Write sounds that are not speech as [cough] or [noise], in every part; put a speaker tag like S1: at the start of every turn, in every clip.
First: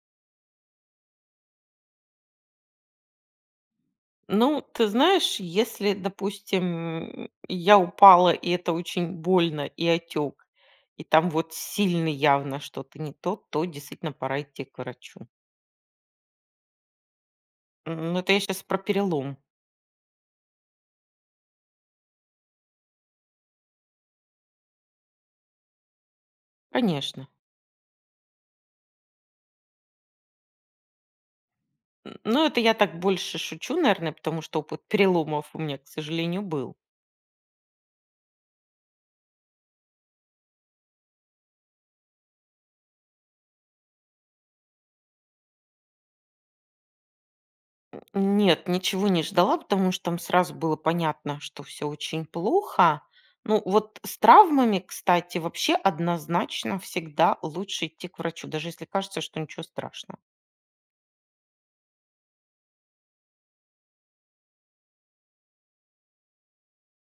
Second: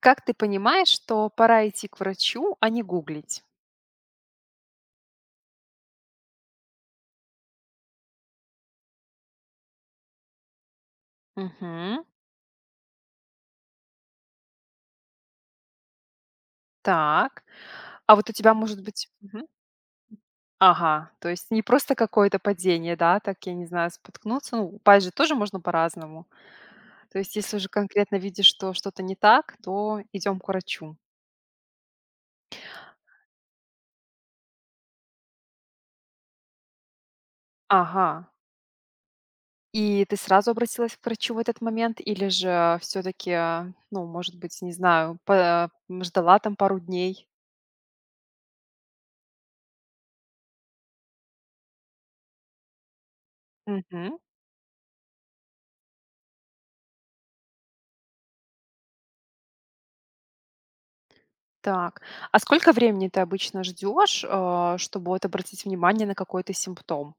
S1: Как ты понимаешь, что пора идти к врачу, а не гуглить?
S2: Ну, ты знаешь, если, допустим, я упала, и это очень больно, и отек, и там вот
S1: Мгм.
S2: сильно явно что-то не то, то действительно пора идти к врачу.
S1: Так. А
S2: Ну,
S1: вот у
S2: это я
S1: тебя
S2: сейчас про
S1: может быть.
S2: перелом,
S1: Мгм. Ага, то есть не просто какое-то падение, да, так, я не знаю, споткнуться. Ну, упасть же тоже можно по-разному. То
S2: конечно.
S1: есть если уже конкретно видишь, что что-то не так, то идем к врачу.
S2: Ну, это я так больше шучу, наверное, потому что опыт переломов у меня, к сожалению, был.
S1: Ага. И ты сразу обратилась к врачу в этот момент или же все таки, ну, может быть, не знаю, па ждала там пару дней?
S2: Нет, ничего не ждала, потому что там сразу было понятно, что все очень плохо. Ну, вот с
S1: Мгм.
S2: травмами, кстати, вообще однозначно всегда лучше идти к врачу, даже если кажется, что ничего страшного.
S1: Так. А сколько времени ты обычно ждешь, чтобы вот обратить внимание на какой-то симптом?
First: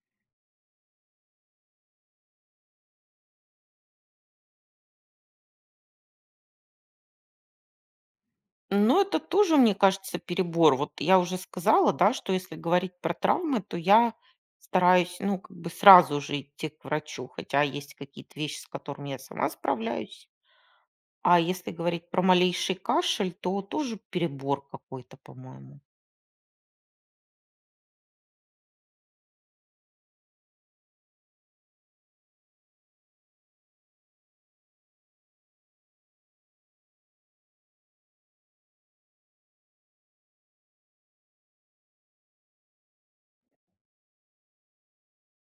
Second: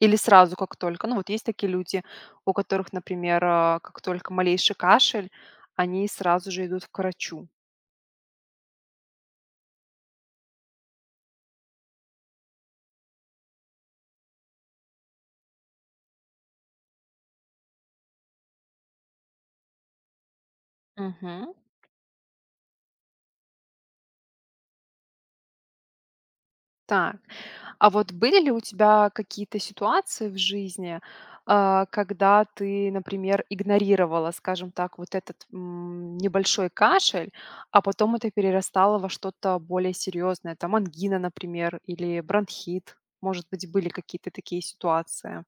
S1: Или сразу, как только? Ну, вот есть такие люди, у которых, например, как только малейший кашель, они сразу же идут к врачу.
S2: Но это тоже, мне кажется, перебор. Вот я уже сказала, да, что если говорить про травмы, то я стараюсь, ну, как бы сразу же идти к врачу, хотя есть какие-то вещи, с которыми я сама справляюсь. А
S1: Мгм.
S2: если говорить про малейший кашель, то тоже перебор какой-то, по-моему.
S1: Так. А вот были ли у тебя какие-то ситуации в жизни, когда ты, например, игнорировала, скажем так, вот этот небольшой кашель, а потом это перерастало во что-то более серьезное, там ангина, например, или бронхит? Может быть, были какие-то такие ситуации?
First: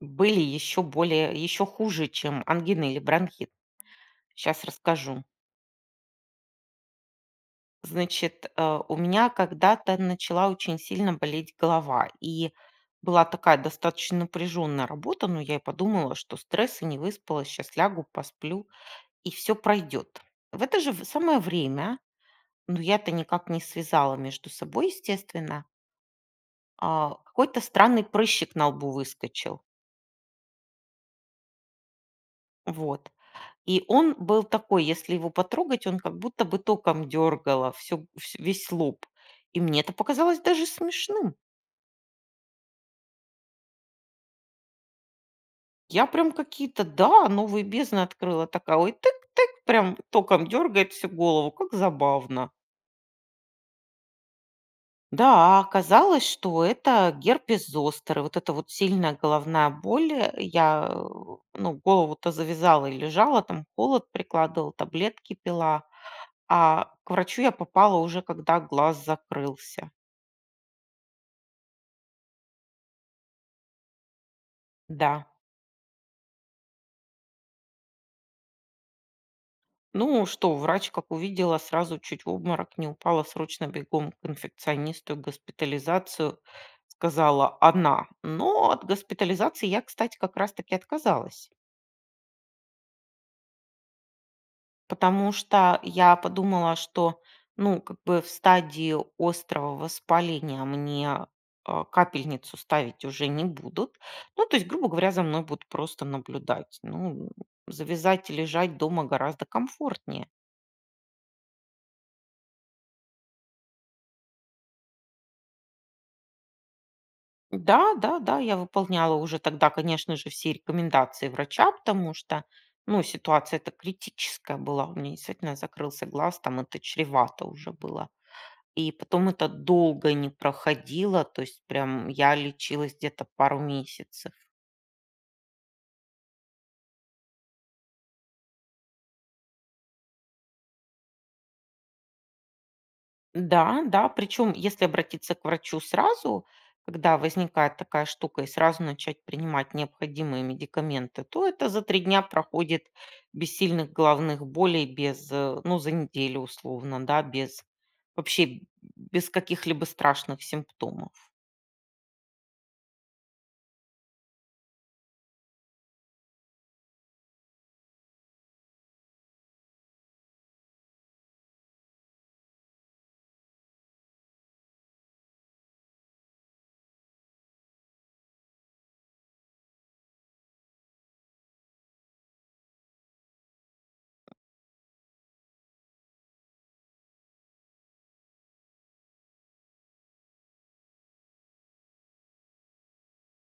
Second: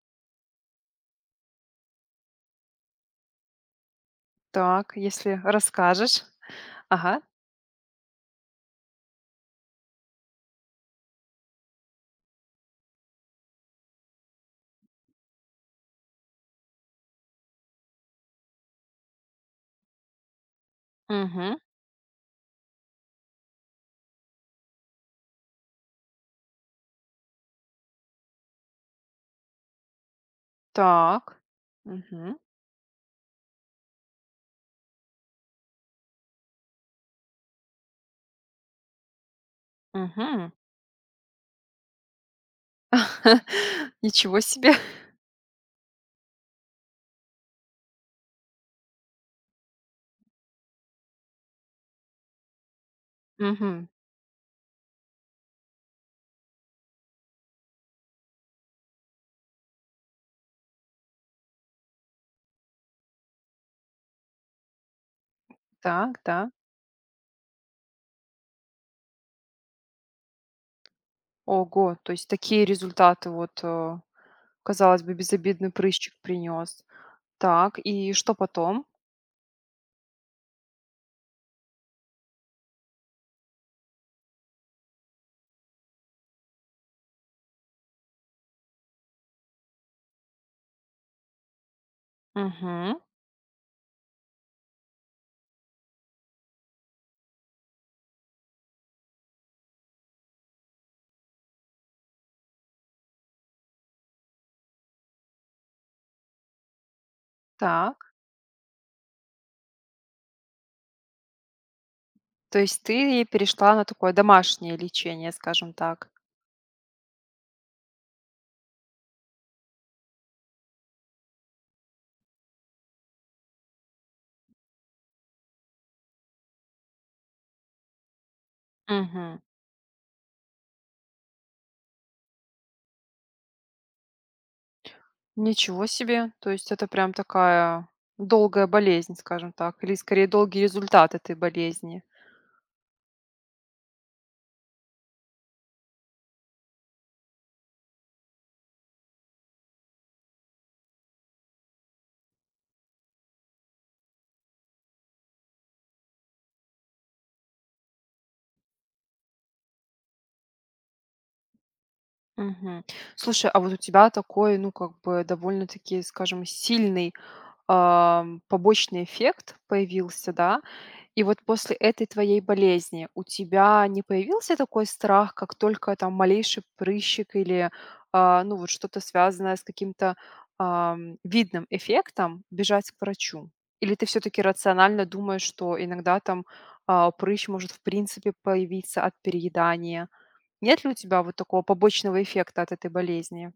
S2: Были еще более еще хуже, чем ангина или бронхит. Сейчас
S1: Так,
S2: расскажу.
S1: если расскажешь. Ага.
S2: Значит, у меня когда-то начала очень сильно болеть голова, и была такая достаточно напряженная работа, но я и подумала, что стресс и не выспалась, сейчас лягу, посплю, и все пройдет. В это же самое
S1: Мгм.
S2: время, но я-то никак не связала между собой, естественно, какой-то странный прыщик на лбу выскочил.
S1: Так. Мгм.
S2: Вот. И он был такой, если его потрогать, он как будто бы током дергало все весь лоб. И мне это показалось
S1: Мгм.
S2: даже смешным.
S1: [laughs] Ничего себе.
S2: Я прям какие-то, да, новые бездны открыла. Такая: "Ой, тык-тык", прям током дергает всю голову. Как забавно.
S1: Мгм.
S2: Да, оказалось, что это герпес зостер. И вот эта вот сильная головная боль. Я ну, голову-то завязала и лежала там, холод прикладывала, таблетки пила.
S1: Так, да.
S2: А к врачу я попала уже, когда глаз закрылся.
S1: Ого, то есть такие результаты вот, казалось бы,
S2: Да.
S1: безобидный прыщик принес. Так, и что потом?
S2: Ну что, врач, как увидела, сразу чуть в обморок не упала, срочно бегом к инфекционисту, и госпитализацию сказала она. Но от госпитализации я, кстати, как раз-таки отказалась,
S1: Мгм.
S2: потому что я подумала, что, ну, как бы в стадии острого воспаления мне капельницу ставить уже не будут. Ну, то есть, грубо говоря, за мной будут просто наблюдать. Ну,
S1: Так.
S2: завязать и лежать дома гораздо комфортнее.
S1: То есть ты перешла на такое домашнее лечение, скажем так.
S2: Да, да, да, я выполняла уже тогда, конечно же, все рекомендации врача, потому что, ну, ситуация-то критическая была. У меня действительно закрылся глаз, там это чревато уже было. И потом
S1: Мгм.
S2: это долго не проходило, то есть прям я лечилась где-то пару месяцев.
S1: Ничего себе. То есть это прям такая долгая болезнь, скажем так, или скорее долгий результат этой болезни.
S2: Да, да, причем если обратиться к врачу сразу, когда возникает такая штука, и сразу начать принимать необходимые медикаменты, то это за 3 дня проходит без сильных головных болей, без, ну, за неделю условно, да, без вообще без каких-либо страшных симптомов.
S1: Мгм. Слушай, а вот у тебя такой, ну, как бы довольно-таки, скажем, сильный, побочный эффект появился, да? И вот после этой твоей болезни у тебя не появился такой страх, как только там малейший прыщик или, ну, вот что-то связанное с каким-то, видным эффектом, бежать к врачу? Или ты все таки рационально думаешь, что иногда там, прыщ может в принципе появиться от переедания? Нет ли у тебя вот такого побочного эффекта от этой болезни?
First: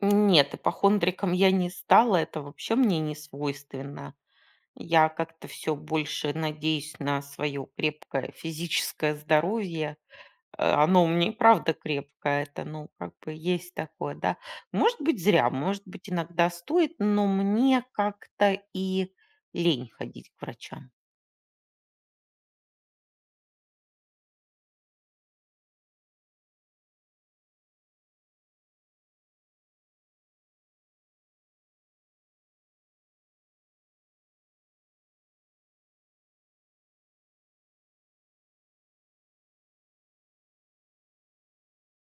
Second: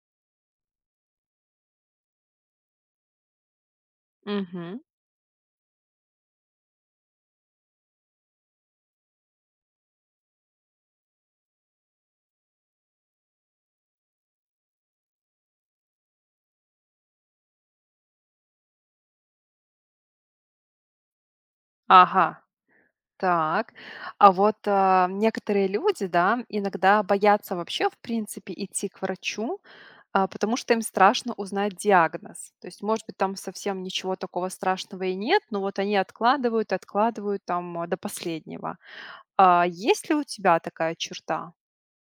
S2: Нет, ипохондриком я не стала, это вообще мне не свойственно.
S1: Мгм.
S2: Я как-то все больше надеюсь на свое крепкое физическое здоровье. А, оно у меня и правда крепкое, это, ну, как бы есть такое, да. Может быть, зря, может быть, иногда стоит, но мне как-то и лень ходить к врачам.
S1: Ага. Так. А вот, некоторые люди, да, иногда боятся вообще, в принципе, идти к врачу, потому что им страшно узнать диагноз. То есть, может быть, там совсем ничего такого страшного и нет, но вот они откладывают, откладывают там, до последнего. А есть ли у тебя такая черта?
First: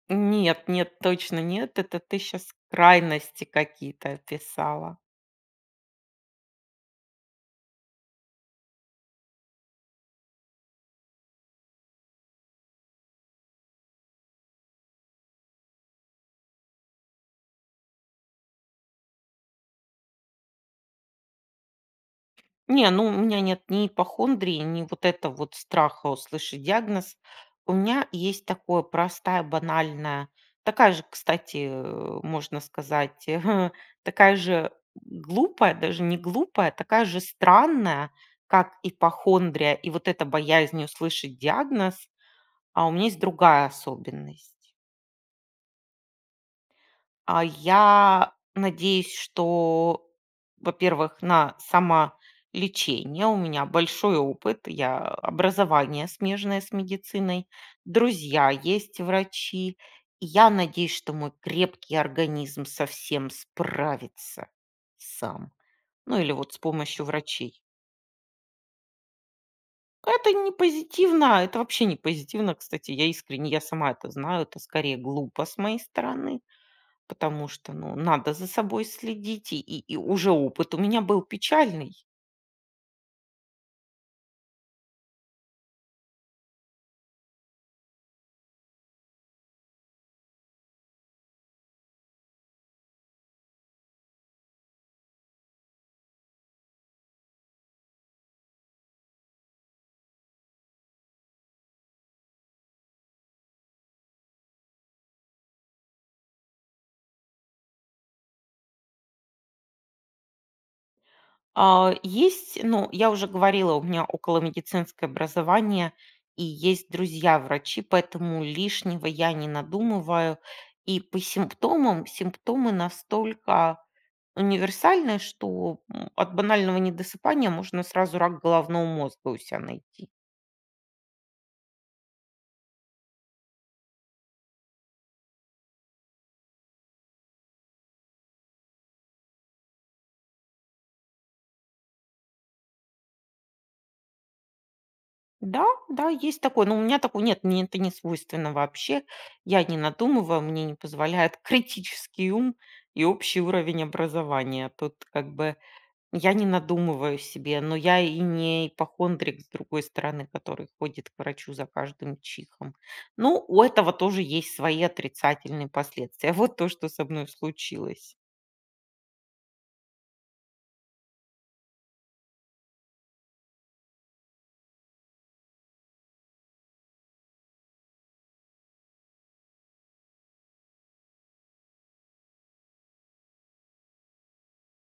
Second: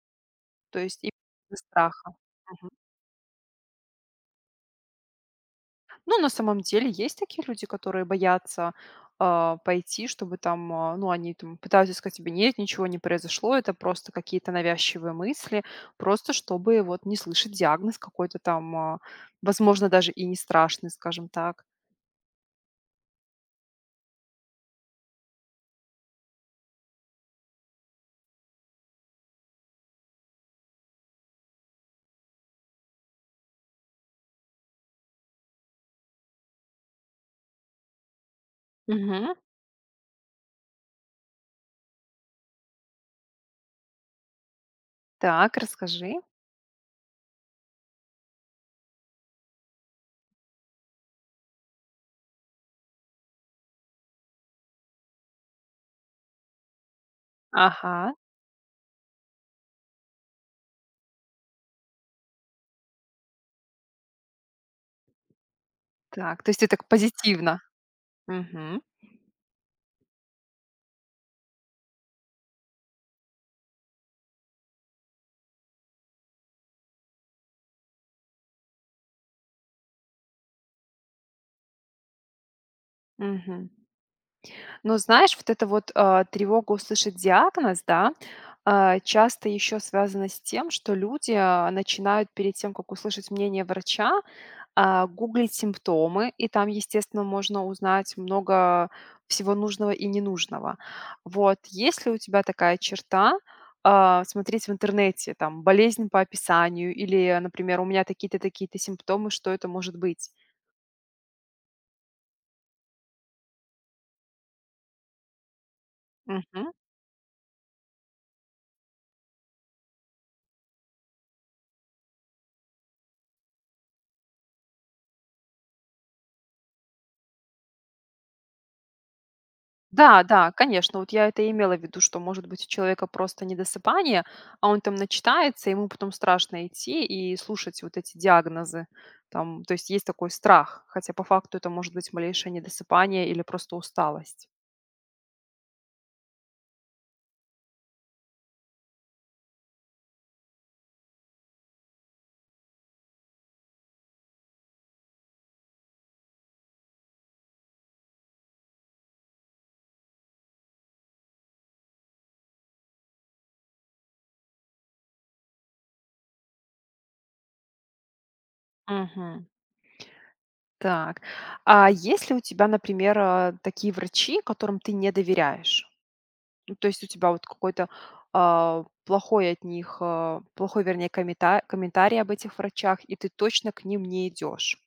S2: Нет,
S1: То
S2: нет,
S1: есть именно
S2: точно
S1: из
S2: нет, это
S1: страха?
S2: ты сейчас крайности какие-то описала.
S1: Ну, на самом деле есть такие люди, которые боятся, пойти, чтобы там, ну, они там пытаются сказать тебе: "Нет, ничего не произошло, это просто какие-то навязчивые мысли". Просто чтобы вот не слышать диагноз какой-то там, возможно, даже и не страшный, скажем так.
S2: Не, ну, у меня нет ни ипохондрии, ни вот это вот страха услышать диагноз. У меня есть такое простая, банальная, такая же, кстати, можно сказать, [laughs] такая же глупая, даже не глупая, такая же странная, как
S1: Мгм.
S2: ипохондрия и вот эта боязнь услышать диагноз, а у меня есть другая особенность.
S1: Так, расскажи.
S2: А я надеюсь, что, во-первых, на самолечение. У меня большой опыт, я образование смежное с медициной,
S1: Ага.
S2: друзья есть врачи. И я надеюсь, что мой крепкий организм совсем справится сам. Ну или
S1: Так, то
S2: вот с
S1: есть ты так
S2: помощью
S1: позитивно.
S2: врачей.
S1: Мгм.
S2: Это не позитивно, это вообще не позитивно, кстати, я искренне, я сама это знаю, это скорее глупо с моей стороны. Потому что, ну, надо за собой следить, и уже опыт у меня был печальный.
S1: Мгм. Но знаешь, вот эта вот, тревога услышать диагноз, да, часто еще связана с тем, что люди, начинают перед тем, как услышать мнение врача, гуглить симптомы, и там, естественно, можно узнать много всего нужного и ненужного. Вот, есть ли у тебя такая черта, смотреть в интернете, там, болезнь по описанию или, например, у меня такие-то, такие-то симптомы, что это может быть?
S2: А, есть, ну, я уже говорила, у меня околомедицинское образование и есть друзья-врачи, поэтому лишнего я не надумываю. И по симптомам, симптомы настолько универсальны, что от банального недосыпания можно сразу рак головного мозга у себя найти.
S1: Да, да, конечно, вот я это и имела в виду, что, может быть, у человека просто недосыпание, а он там начитается, ему потом страшно идти и слушать вот эти диагнозы. Там, то есть есть такой страх, хотя по факту это может быть малейшее недосыпание или просто усталость.
S2: Да, да, есть такое. Но у меня такого нет, мне это не свойственно вообще. Я не надумываю, мне не позволяет критический ум и общий уровень образования. Тут как бы я не надумываю себе, но я и не ипохондрик, с другой стороны, который ходит к врачу за каждым чихом. Ну, у этого тоже есть свои отрицательные последствия. [laughs] Вот то, что со мной случилось.
S1: Мгм. Так. А есть ли у тебя, например, такие врачи, которым ты не доверяешь? Ну, то есть у тебя вот какой-то плохой от них, плохой, вернее, комментарий об этих врачах, и ты точно к ним не идешь.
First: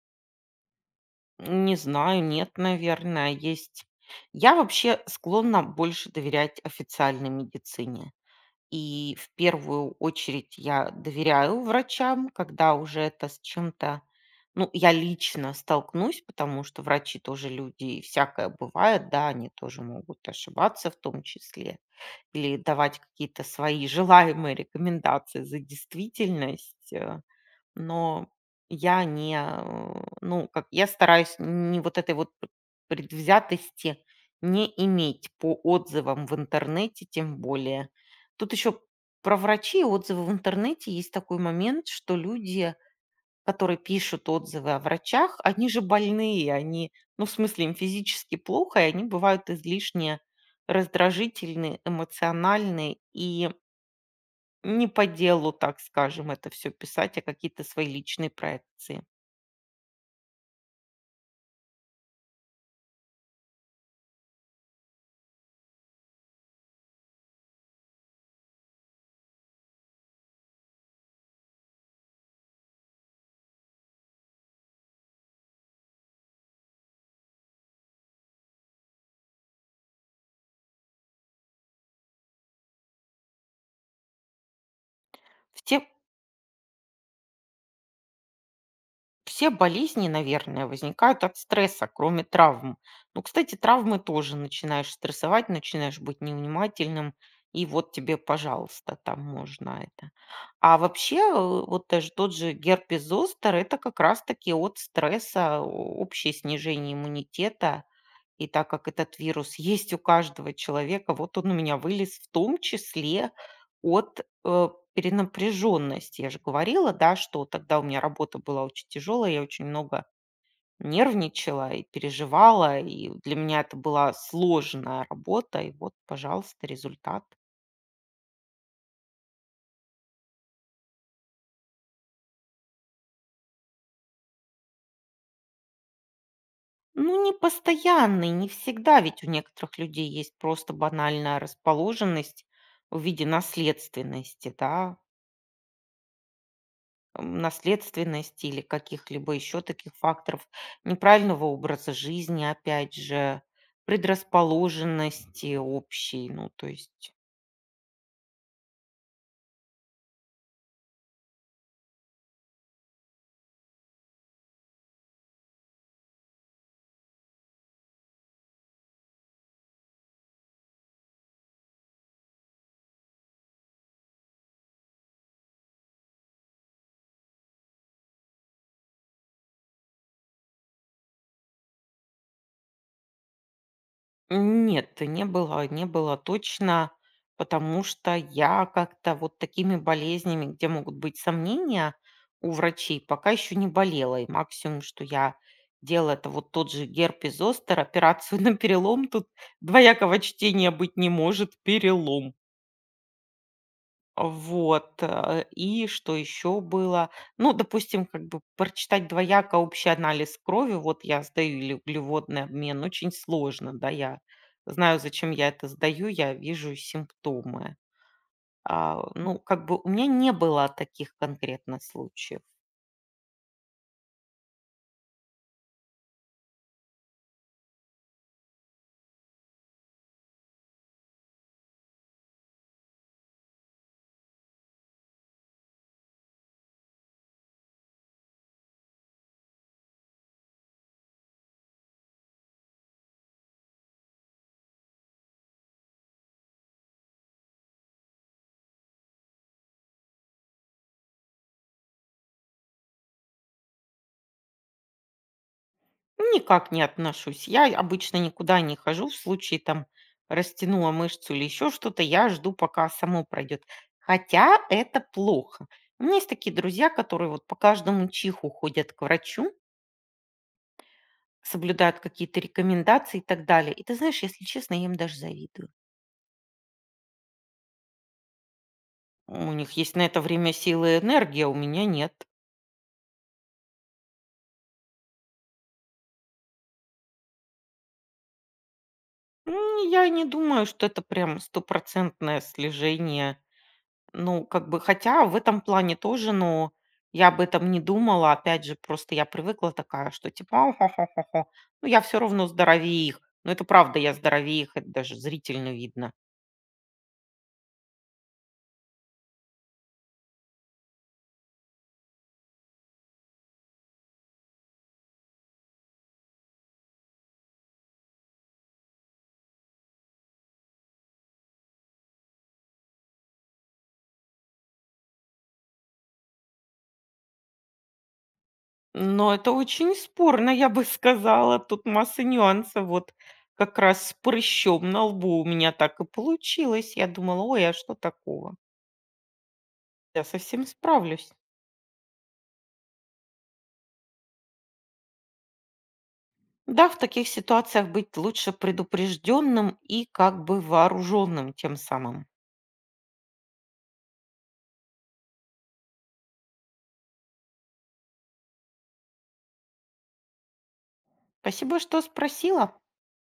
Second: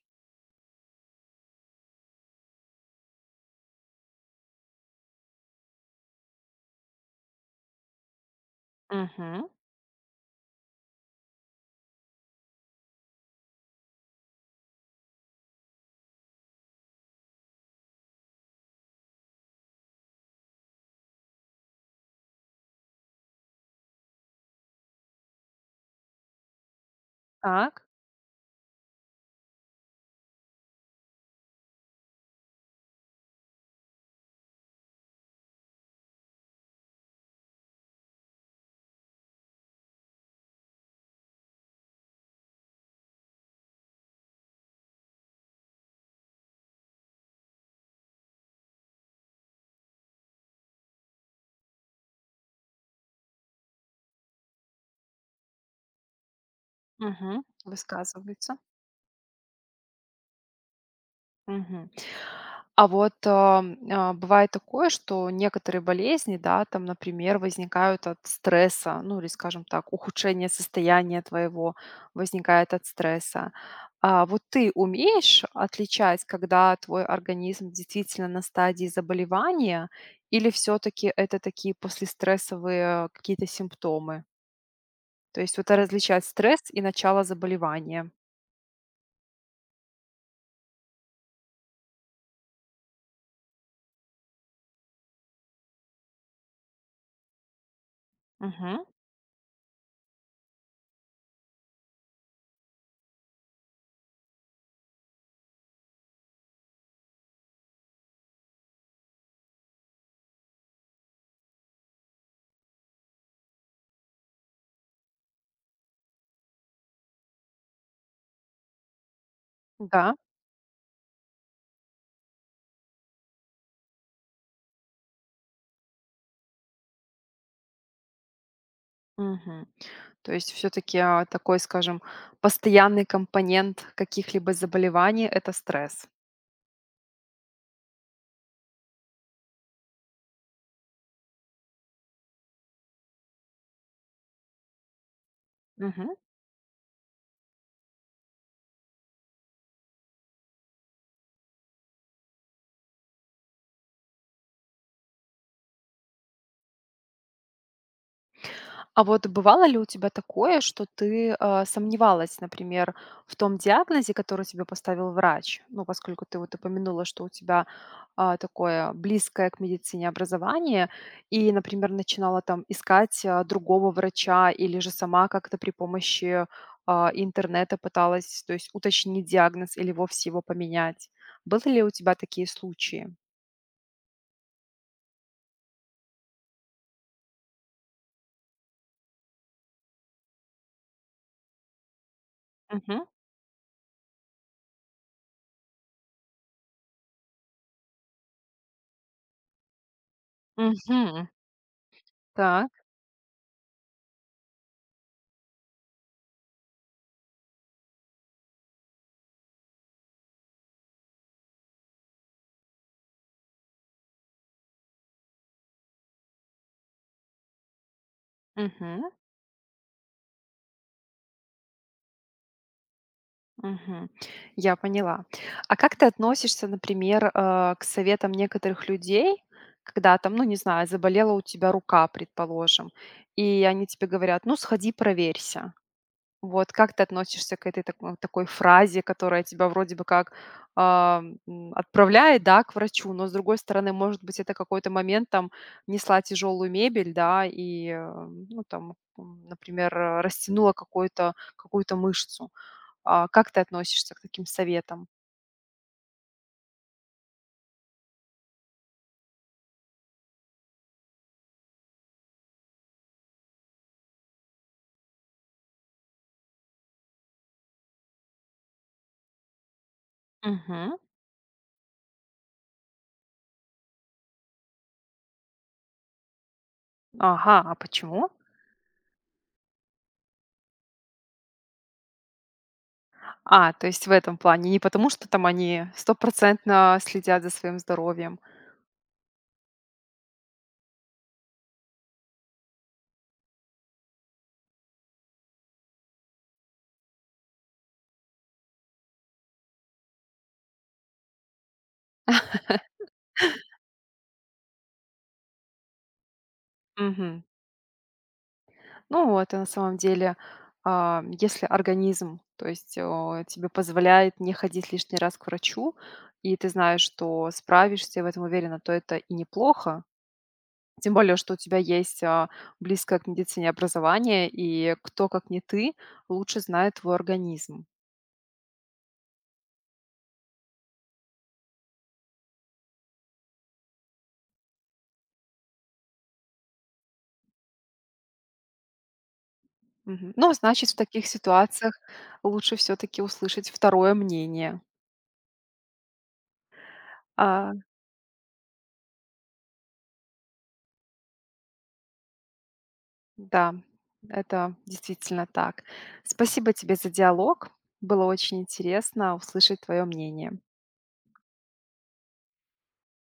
S2: Не знаю, нет, наверное, есть. Я вообще склонна больше доверять официальной медицине. И в
S1: Мгм.
S2: первую очередь я доверяю врачам, когда уже это с чем-то, ну, я лично столкнусь, потому что врачи тоже люди, и всякое бывает, да, они тоже могут ошибаться в том числе, или давать какие-то свои желаемые рекомендации за действительность. э
S1: Так.
S2: но я не, ну, как я стараюсь не вот этой вот предвзятости не иметь по отзывам в интернете, тем более. Тут еще про врачи и отзывы в интернете есть такой момент, что люди, которые пишут отзывы о врачах, они же больные, они, ну, в смысле, им физически плохо, и они бывают излишне раздражительны, эмоциональны и не по делу, так скажем, это все писать, а
S1: Мгм.
S2: какие-то свои личные
S1: Высказывается.
S2: проекции.
S1: Мгм. А вот, бывает такое, что некоторые болезни, да, там, например, возникают от стресса, ну или, скажем так, ухудшение состояния твоего возникает от стресса. А вот ты умеешь отличать, когда твой организм действительно на стадии заболевания, или все-таки это такие послестрессовые какие-то симптомы? То есть вот
S2: Все
S1: различать стресс и начало заболевания.
S2: все болезни, наверное, возникают от стресса, кроме травм. Ну, кстати, травмы тоже начинаешь стрессовать, начинаешь быть невнимательным, и вот тебе,
S1: Мгм.
S2: пожалуйста, там можно это. А вообще, вот даже тот же герпес зостер — это как раз таки от стресса, о общее снижение иммунитета. И так как этот вирус есть у каждого человека, вот он у меня вылез в том числе от перенапряженности. Я же говорила, да, что тогда у меня работа была очень тяжелая, я очень много
S1: Да.
S2: нервничала и переживала, и для меня это была сложная работа, и вот, пожалуйста, результат.
S1: Мгм. То есть все таки такой, скажем, постоянный компонент каких-либо заболеваний — это стресс.
S2: Ну, не постоянный, не всегда, ведь у некоторых людей есть просто банальная расположенность в виде наследственности, да,
S1: Мгм.
S2: наследственности или каких-либо еще таких факторов, неправильного образа жизни, опять же, предрасположенности общей. Ну, то есть
S1: А вот бывало ли у тебя такое, что ты, сомневалась, например, в том диагнозе, который тебе поставил врач? Ну, поскольку ты вот упомянула, что у тебя, такое близкое к медицине образование и, например, начинала там искать, другого врача или же сама как-то при помощи, интернета пыталась, то есть уточнить диагноз или вовсе его поменять. Были ли у тебя такие случаи?
S2: нет, не было, не было точно, потому что я как-то вот такими болезнями, где могут быть сомнения у врачей,
S1: Угу,
S2: пока еще не болела. И максимум, что я делала, это вот тот же герпес зостер, операцию [laughs] на перелом. Тут двоякого чтения быть не
S1: угу.
S2: может, перелом.
S1: Так.
S2: Вот, и что еще было? Ну, допустим, как бы прочитать двояко общий анализ крови, вот я сдаю или углеводный обмен, очень сложно, да, я знаю, зачем я это сдаю, я вижу симптомы. А,
S1: Мгм.
S2: ну, как бы у меня не было таких конкретно случаев.
S1: Мгм. Я поняла. А как ты относишься, например, к советам некоторых людей, когда там, ну, не знаю, заболела у тебя рука, предположим, и они тебе говорят, ну, сходи, проверься. Вот как ты относишься к этой такой фразе, которая тебя вроде бы как, отправляет, да, к врачу, но с другой стороны, может быть, это какой-то момент там несла тяжелую мебель, да, и, ну, там, например, растянула какую-то мышцу. А, как ты относишься к таким советам?
S2: Никак не отношусь. Я обычно никуда не хожу. В случае там растянула мышцу или еще что-то, я жду, пока само пройдет. Хотя это плохо. У меня есть такие друзья, которые вот по каждому чиху ходят к врачу,
S1: Мгм.
S2: соблюдают какие-то рекомендации и так далее. И ты знаешь, если честно, я им даже завидую.
S1: Ага, а почему?
S2: У них есть на это время силы и энергия, а у меня нет.
S1: А, то есть в этом плане. Не потому, что там они стопроцентно следят за своим здоровьем.
S2: Я не думаю, что это прям стопроцентное слежение. Ну, как бы, хотя в этом плане тоже, но я об этом не думала. Опять же, просто я привыкла такая, что типа, хо хо хо-хо-хо-хо, ну, я все равно здоровее их. Ну, это правда, я здоровее их, это даже зрительно видно.
S1: Мгм. Ну, вот, и на самом деле, если организм, то есть, тебе позволяет не ходить лишний раз к врачу, и ты знаешь, что справишься, и в этом уверена, то это и неплохо. Тем более, что у тебя есть, близкое к медицине образование, и кто, как не ты, лучше знает твой организм.
S2: Но это очень спорно, я бы сказала. Тут масса нюансов. Вот как раз с прыщом на лбу у меня так и получилось. Я думала, ой, а что такого? Я
S1: Мгм. Ну, а
S2: совсем
S1: значит, в таких
S2: справлюсь.
S1: ситуациях лучше все таки услышать второе мнение.
S2: Да, в таких
S1: А,
S2: ситуациях быть лучше предупрежденным и как бы вооруженным тем самым.
S1: да, это действительно так. Спасибо тебе за диалог. Было очень интересно услышать твое мнение.
S2: Спасибо, что спросила.